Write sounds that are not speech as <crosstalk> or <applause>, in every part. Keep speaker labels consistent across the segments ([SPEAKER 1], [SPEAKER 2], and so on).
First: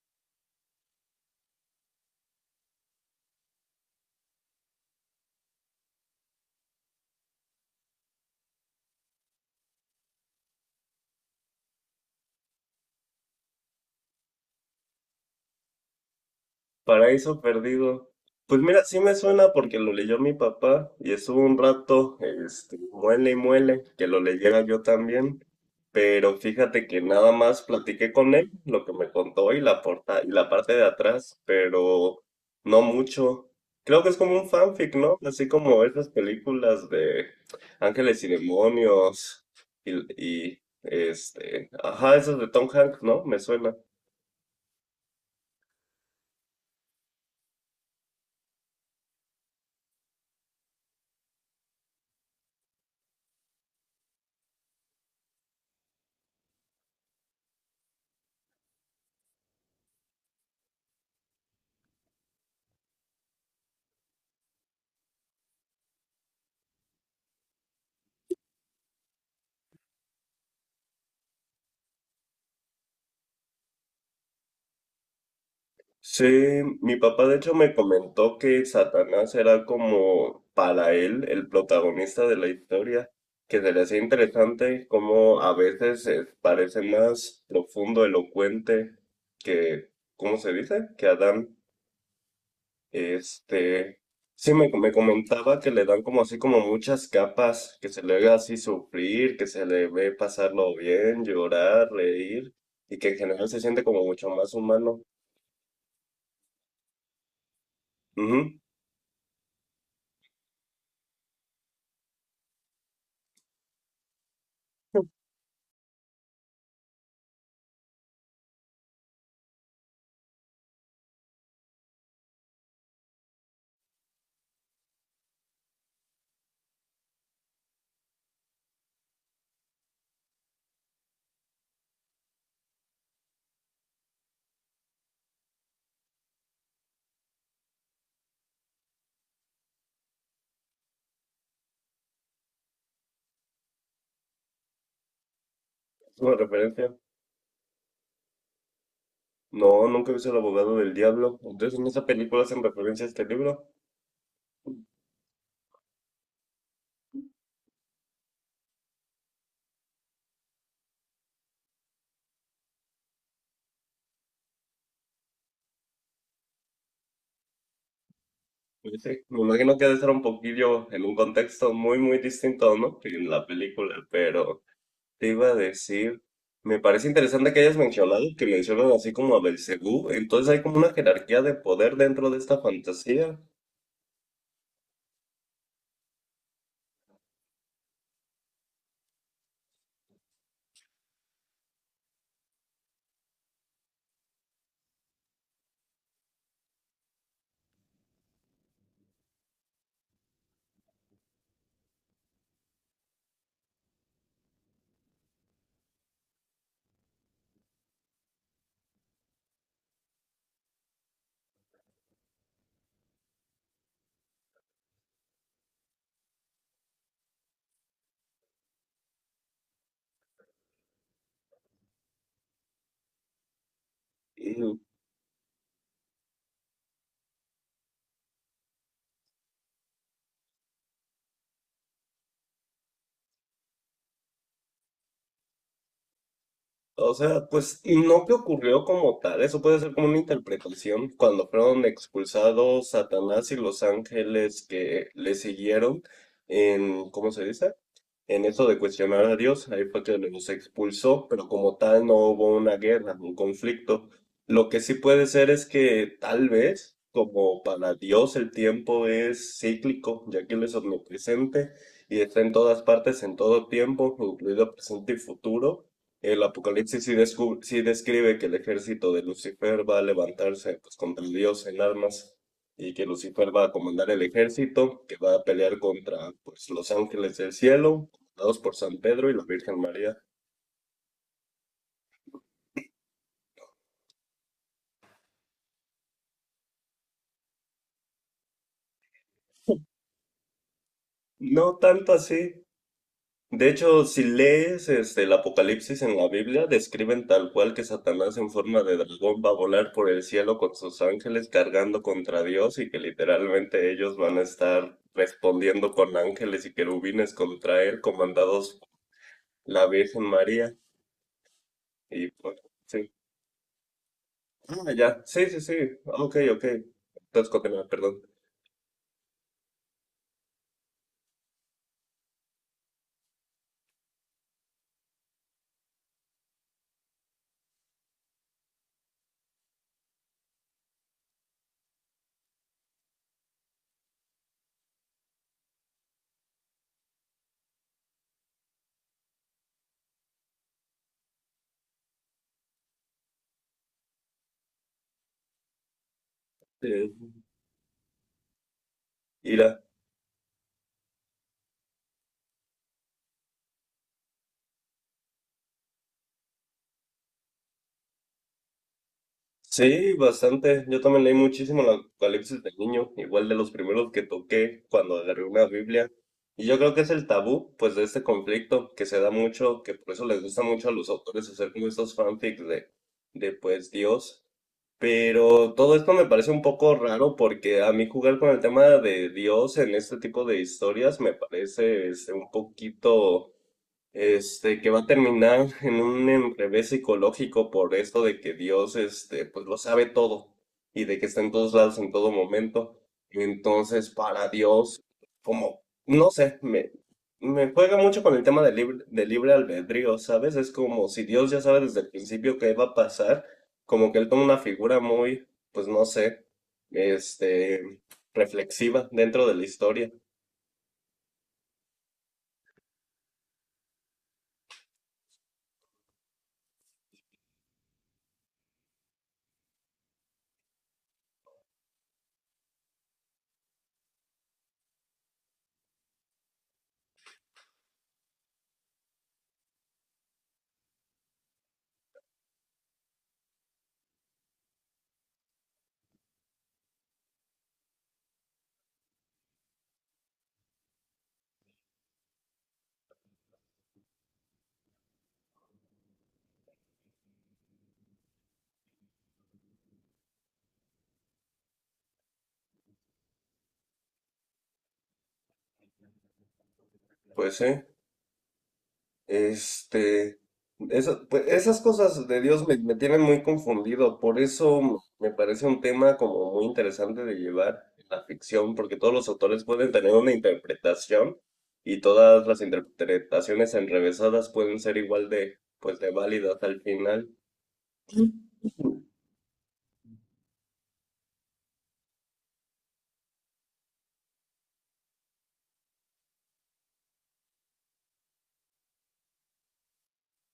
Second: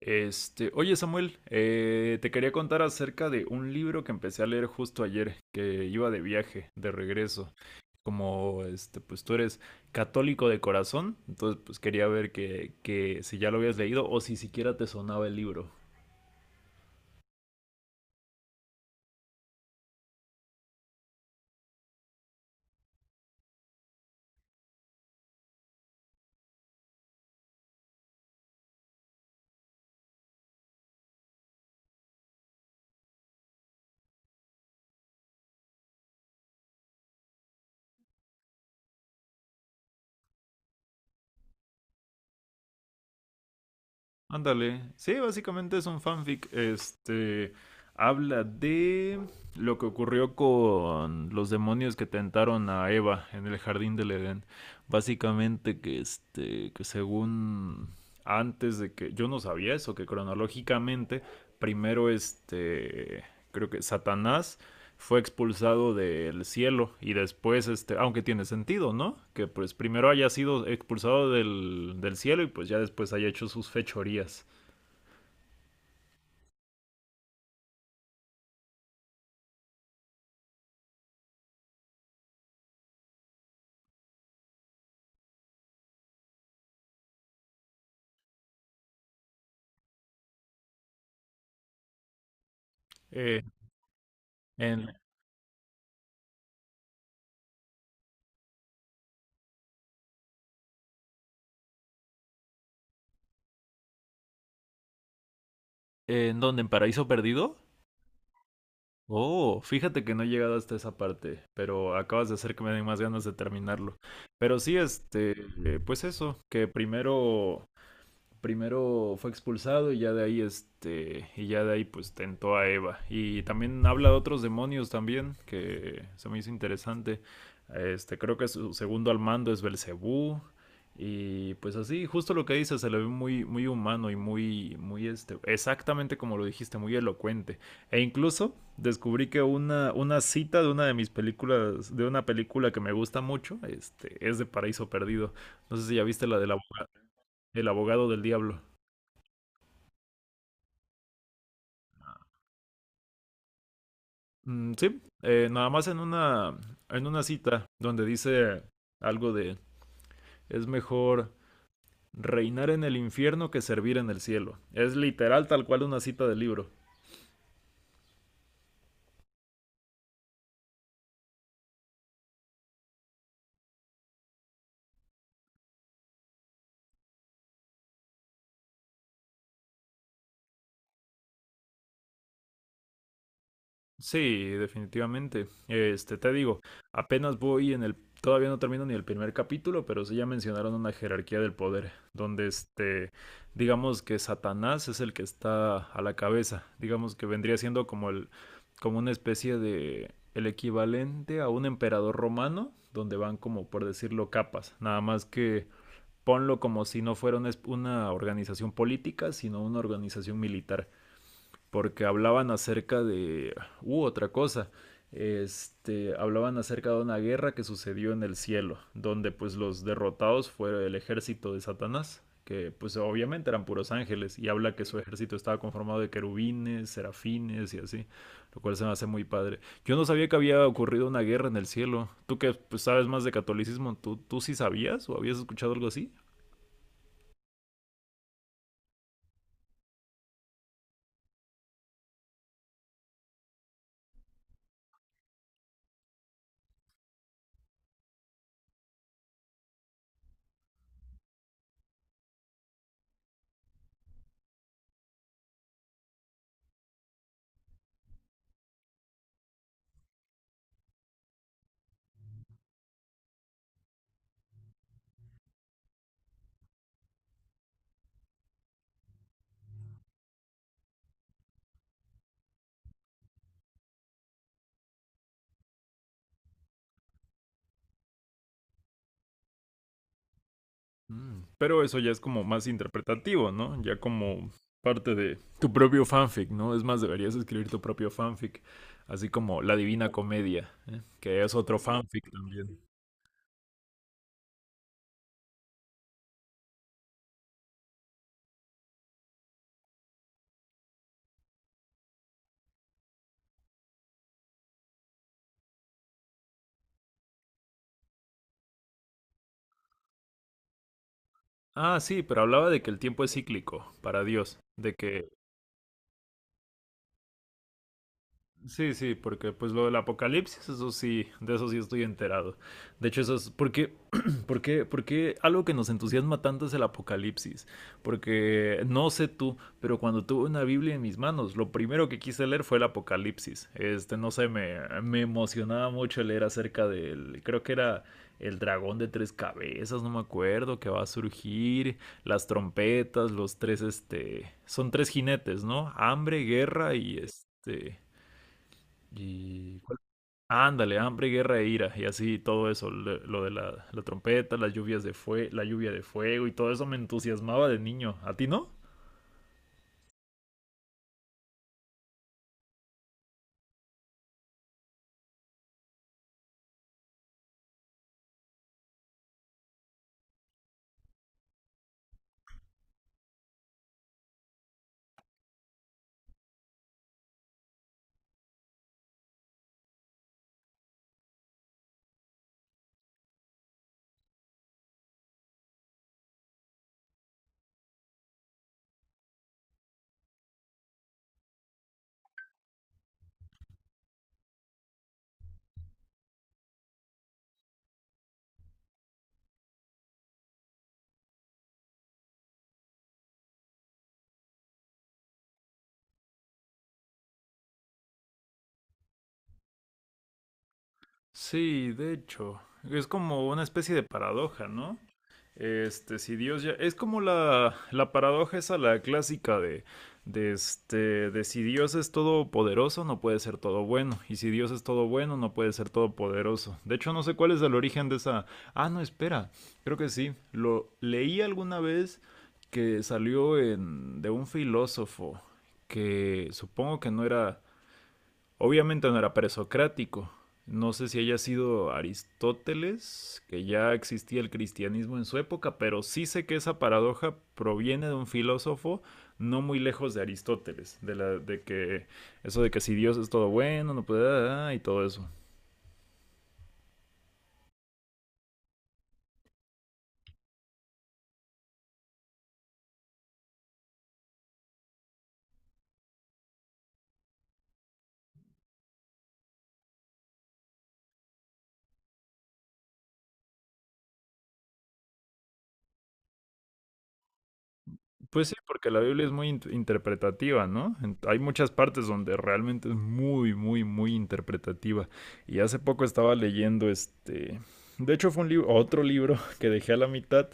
[SPEAKER 1] Oye Samuel, te quería contar acerca de un libro que empecé a leer justo ayer, que iba de viaje, de regreso. Como pues tú eres católico de corazón, entonces pues quería ver que si ya lo habías leído o si siquiera te sonaba el libro.
[SPEAKER 2] Paraíso Perdido. Pues mira, sí me suena porque lo leyó mi papá y estuvo un rato, muele y muele, que lo leyera yo también. Pero fíjate que nada más platiqué con él, lo que me contó y la porta, y la parte de atrás, pero no mucho. Creo que es como un fanfic, ¿no? Así como esas películas de Ángeles y Demonios y, ajá, esas de Tom Hanks, ¿no? Me suena.
[SPEAKER 1] Ándale. Sí, básicamente es un fanfic. Habla de lo que ocurrió con los demonios que tentaron a Eva en el jardín del Edén. Básicamente que que según antes de que yo no sabía eso, que cronológicamente primero creo que Satanás fue expulsado del cielo y después, aunque tiene sentido, ¿no? Que pues primero haya sido expulsado del cielo y pues ya después haya hecho sus fechorías.
[SPEAKER 2] Sí, mi papá de hecho me comentó que Satanás era como para él el protagonista de la historia, que se le hacía interesante cómo a veces parece más profundo, elocuente que, ¿cómo se dice? Que Adán.
[SPEAKER 1] Eh,
[SPEAKER 2] Este, sí,
[SPEAKER 1] ¿en,
[SPEAKER 2] me comentaba que le dan como así como muchas capas, que se le ve así sufrir, que se le ve pasarlo bien, llorar, reír, y que en general se siente como mucho más humano.
[SPEAKER 1] ¿En dónde? ¿En Paraíso Perdido?
[SPEAKER 2] Ujú,
[SPEAKER 1] Oh, fíjate que no he llegado hasta esa parte, pero acabas de hacer que me den más ganas de terminarlo. Pero sí, pues eso, que primero fue expulsado y ya de ahí pues tentó a Eva, y también habla de otros demonios también que se me hizo interesante. Creo que su segundo al mando es Belcebú, y pues así, justo lo que dice, se le ve muy muy humano y muy muy exactamente como lo dijiste, muy elocuente. E incluso descubrí que una cita de una de mis películas de una película que me gusta mucho es de Paraíso Perdido. No sé si ya
[SPEAKER 2] es
[SPEAKER 1] viste
[SPEAKER 2] una referencia.
[SPEAKER 1] el abogado del diablo.
[SPEAKER 2] No, nunca he visto El abogado del diablo. Entonces, ¿en esa película hacen referencia a este libro?
[SPEAKER 1] Mm, sí, nada más en una cita donde dice algo de es mejor reinar en el infierno que servir en el cielo. Es literal tal cual una cita del libro.
[SPEAKER 2] Pues sí, me imagino que debe ser un poquillo en un contexto muy, muy distinto, ¿no? Que en la película, pero te iba a decir, me parece interesante que hayas mencionado que mencionan así como a Belcebú, entonces hay como una jerarquía de poder dentro de esta fantasía.
[SPEAKER 1] Sí, definitivamente. Te digo, apenas voy todavía no termino ni el primer capítulo, pero sí ya mencionaron una jerarquía del poder, donde digamos que Satanás es el que está a la cabeza, digamos que vendría siendo como como una especie de el equivalente a un emperador romano, donde van como por decirlo capas, nada más que ponlo como si no fuera una organización política, sino una organización militar, porque hablaban acerca de... otra cosa. Hablaban acerca de una guerra que sucedió en el cielo, donde pues los derrotados fue el ejército de Satanás, que pues obviamente eran puros ángeles, y habla que su ejército estaba conformado de querubines, serafines y así, lo cual se me hace muy padre. Yo no sabía que había ocurrido una guerra en el cielo. Tú que pues sabes más de catolicismo, ¿tú sí sabías o habías escuchado algo así?
[SPEAKER 2] O sea, pues, y no que ocurrió como tal, eso puede ser como una interpretación. Cuando fueron expulsados Satanás y los ángeles que le siguieron en, ¿cómo se dice? En eso de cuestionar a Dios, ahí fue que los expulsó, pero como tal no hubo una guerra, un conflicto. Lo que sí puede ser es que tal vez, como para Dios el tiempo es cíclico, ya que Él es omnipresente y está en todas partes, en todo tiempo, incluido presente y futuro. El Apocalipsis sí, sí describe que el ejército de Lucifer va a levantarse pues, contra Dios en armas y que Lucifer va a comandar el ejército que va a pelear contra pues, los ángeles del cielo, comandados por San Pedro y la Virgen María.
[SPEAKER 1] Mm. Pero eso ya es como más interpretativo, ¿no? Ya como parte de tu propio fanfic, ¿no? Es más, deberías escribir tu propio fanfic, así como La Divina Comedia, ¿eh? Que es
[SPEAKER 2] No
[SPEAKER 1] otro
[SPEAKER 2] tanto
[SPEAKER 1] fanfic
[SPEAKER 2] así.
[SPEAKER 1] también.
[SPEAKER 2] De hecho, si lees el Apocalipsis en la Biblia, describen tal cual que Satanás en forma de dragón va a volar por el cielo con sus ángeles cargando contra Dios y que literalmente ellos van a estar respondiendo con ángeles y querubines contra él, comandados por la Virgen María.
[SPEAKER 1] Ah, sí,
[SPEAKER 2] Y
[SPEAKER 1] pero
[SPEAKER 2] pues,
[SPEAKER 1] hablaba de que el
[SPEAKER 2] sí.
[SPEAKER 1] tiempo es cíclico para Dios,
[SPEAKER 2] Ah,
[SPEAKER 1] de
[SPEAKER 2] ya.
[SPEAKER 1] que...
[SPEAKER 2] Sí, sí, sí. Ok, ok. Entonces, continúa, perdón.
[SPEAKER 1] Sí, sí, porque pues lo del apocalipsis, eso sí, de eso sí estoy enterado. De hecho, eso es porque, <clears throat> porque algo que nos entusiasma tanto es el apocalipsis. Porque no sé tú, pero cuando tuve una Biblia en mis manos, lo primero que quise leer fue el apocalipsis. No sé, me emocionaba mucho leer acerca creo que era el dragón de tres cabezas, no me acuerdo, que va a surgir, las trompetas, son tres jinetes, ¿no? Hambre, guerra y
[SPEAKER 2] Eh,
[SPEAKER 1] Y... ¿cuál? Ándale, hambre, guerra e ira, y así todo eso, lo de la trompeta, las lluvias de fue, la lluvia de fuego y todo eso me entusiasmaba de niño. ¿A ti no?
[SPEAKER 2] Sí, bastante. Yo también leí muchísimo el Apocalipsis de niño, igual de los primeros que toqué cuando agarré una Biblia. Y yo creo que es el tabú, pues, de este conflicto que se da mucho, que por eso les gusta mucho a los autores hacer como estos fanfics de pues, Dios. Pero todo esto me parece un poco raro porque a mí jugar con el tema de Dios en este tipo de historias me parece un poquito que va a terminar en un enrevés psicológico por esto de que Dios, pues lo sabe todo y de que está en todos lados en todo momento. Entonces, para Dios, como, no sé, me juega mucho con el tema del libre albedrío, ¿sabes? Es como si Dios ya sabe desde el principio qué va a pasar, como que él toma una figura muy, pues no sé, este, reflexiva dentro de la historia.
[SPEAKER 1] Sí, de hecho, es como una especie de paradoja, ¿no? Si Dios ya... Es como la paradoja esa, la clásica de, si Dios es todopoderoso, no puede ser todo bueno. Y si Dios es todo bueno, no puede ser todopoderoso. De hecho, no sé cuál es el origen de esa... Ah, no, espera. Creo que sí. Lo leí alguna vez que salió en, de un filósofo que supongo que no era... Obviamente no era presocrático. No sé si haya sido Aristóteles, que ya existía el cristianismo en su época, pero sí sé que esa paradoja proviene de un filósofo no muy lejos de Aristóteles, de que eso de que si Dios es todo bueno, no puede, y todo eso.
[SPEAKER 2] Pues sí. Este, pues, esas cosas de Dios me tienen muy confundido, por eso me parece un tema como muy interesante de llevar en la ficción, porque todos los autores pueden tener una interpretación y todas las interpretaciones enrevesadas pueden ser igual de, pues, de válidas al final.
[SPEAKER 1] Pues sí, porque la Biblia es muy interpretativa, ¿no? Hay muchas partes donde realmente es muy, muy, muy interpretativa. Y hace poco estaba leyendo de hecho fue otro libro <laughs> que dejé a la mitad,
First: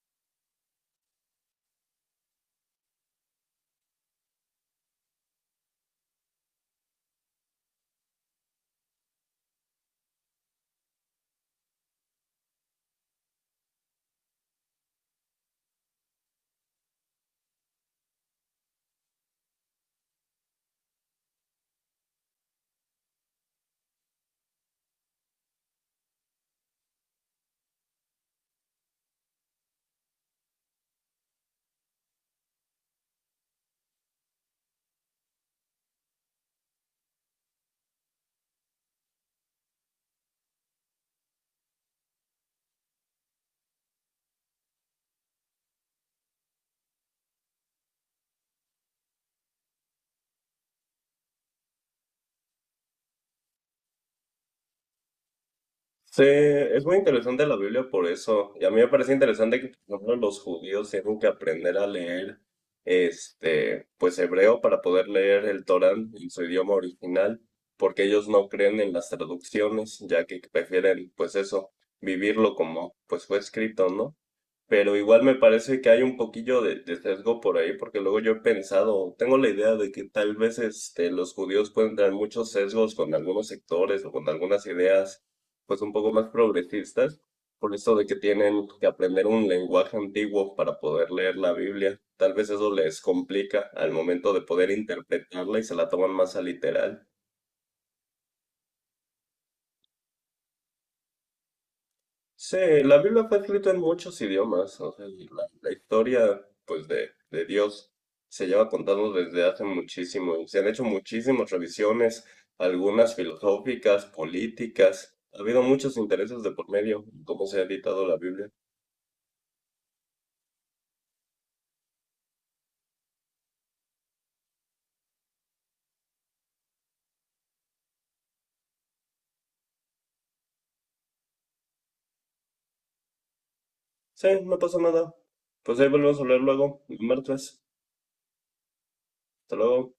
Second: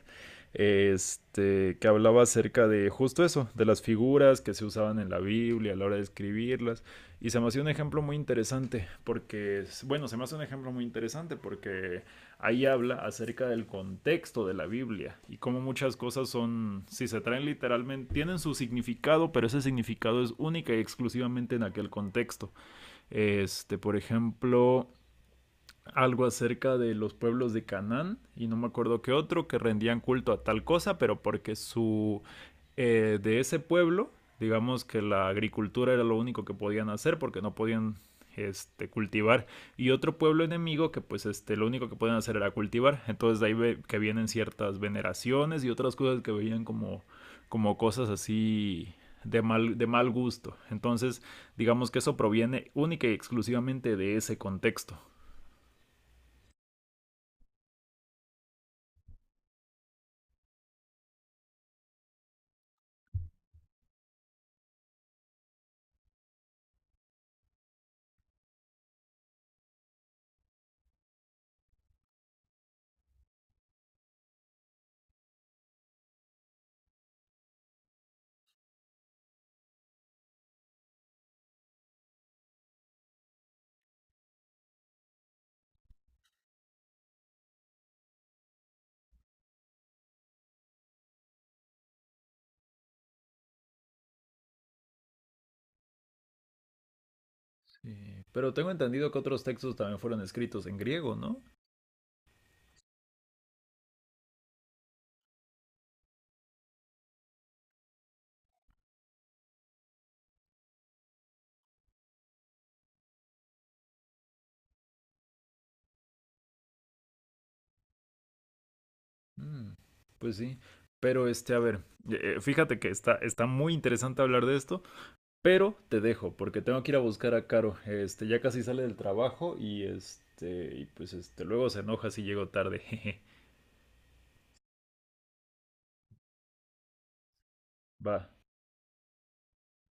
[SPEAKER 1] que hablaba acerca de justo eso, de las figuras que se usaban en la Biblia a la hora de escribirlas. Y se me hacía un ejemplo muy interesante, bueno, se me hace un ejemplo muy interesante porque ahí habla acerca del contexto de la Biblia y cómo muchas cosas son, si se traen literalmente, tienen su significado, pero ese significado es única y exclusivamente en aquel contexto. Por ejemplo, algo acerca de los pueblos de Canaán y no me acuerdo qué otro que rendían culto a tal cosa, pero porque su de ese pueblo, digamos que la agricultura era lo único que podían hacer porque no podían cultivar, y otro pueblo enemigo que pues lo único que podían hacer era cultivar, entonces de ahí ve que vienen ciertas veneraciones y otras cosas que veían como como cosas así de mal gusto. Entonces, digamos que eso proviene única y exclusivamente de ese contexto.
[SPEAKER 2] Sí, es muy interesante la Biblia por eso. Y a mí me parece interesante que, por ejemplo, los judíos tienen que aprender a leer, pues hebreo para poder leer el Torán en su idioma original, porque ellos no creen en las traducciones, ya que prefieren, pues eso, vivirlo como, pues fue escrito, ¿no? Pero igual me parece que hay un poquillo de sesgo por ahí, porque luego yo he pensado, tengo la idea de que tal vez los judíos pueden tener muchos sesgos con algunos sectores o con algunas ideas, pues un poco más progresistas, por eso de que tienen que aprender un lenguaje antiguo para poder leer la Biblia. Tal vez eso les complica al momento de poder interpretarla y se la toman más a literal.
[SPEAKER 1] Sí, pero tengo entendido que otros textos también fueron escritos en griego, ¿no?
[SPEAKER 2] Sí, la Biblia fue escrita en muchos idiomas, o sea, y la historia, pues, de Dios se lleva contando desde hace muchísimo, y se han hecho muchísimas revisiones, algunas filosóficas, políticas, ha habido muchos intereses de por medio, en cómo se ha editado la Biblia.
[SPEAKER 1] Mm, pues sí. Pero a ver, fíjate que está muy interesante hablar de esto, pero te dejo porque tengo que ir a buscar a Caro. Ya casi sale del trabajo y y pues luego se enoja si llego tarde. <laughs> Jeje.
[SPEAKER 2] Sí, no pasa nada. Pues ahí volvemos a hablar luego, el martes.
[SPEAKER 1] Va.
[SPEAKER 2] Hasta luego.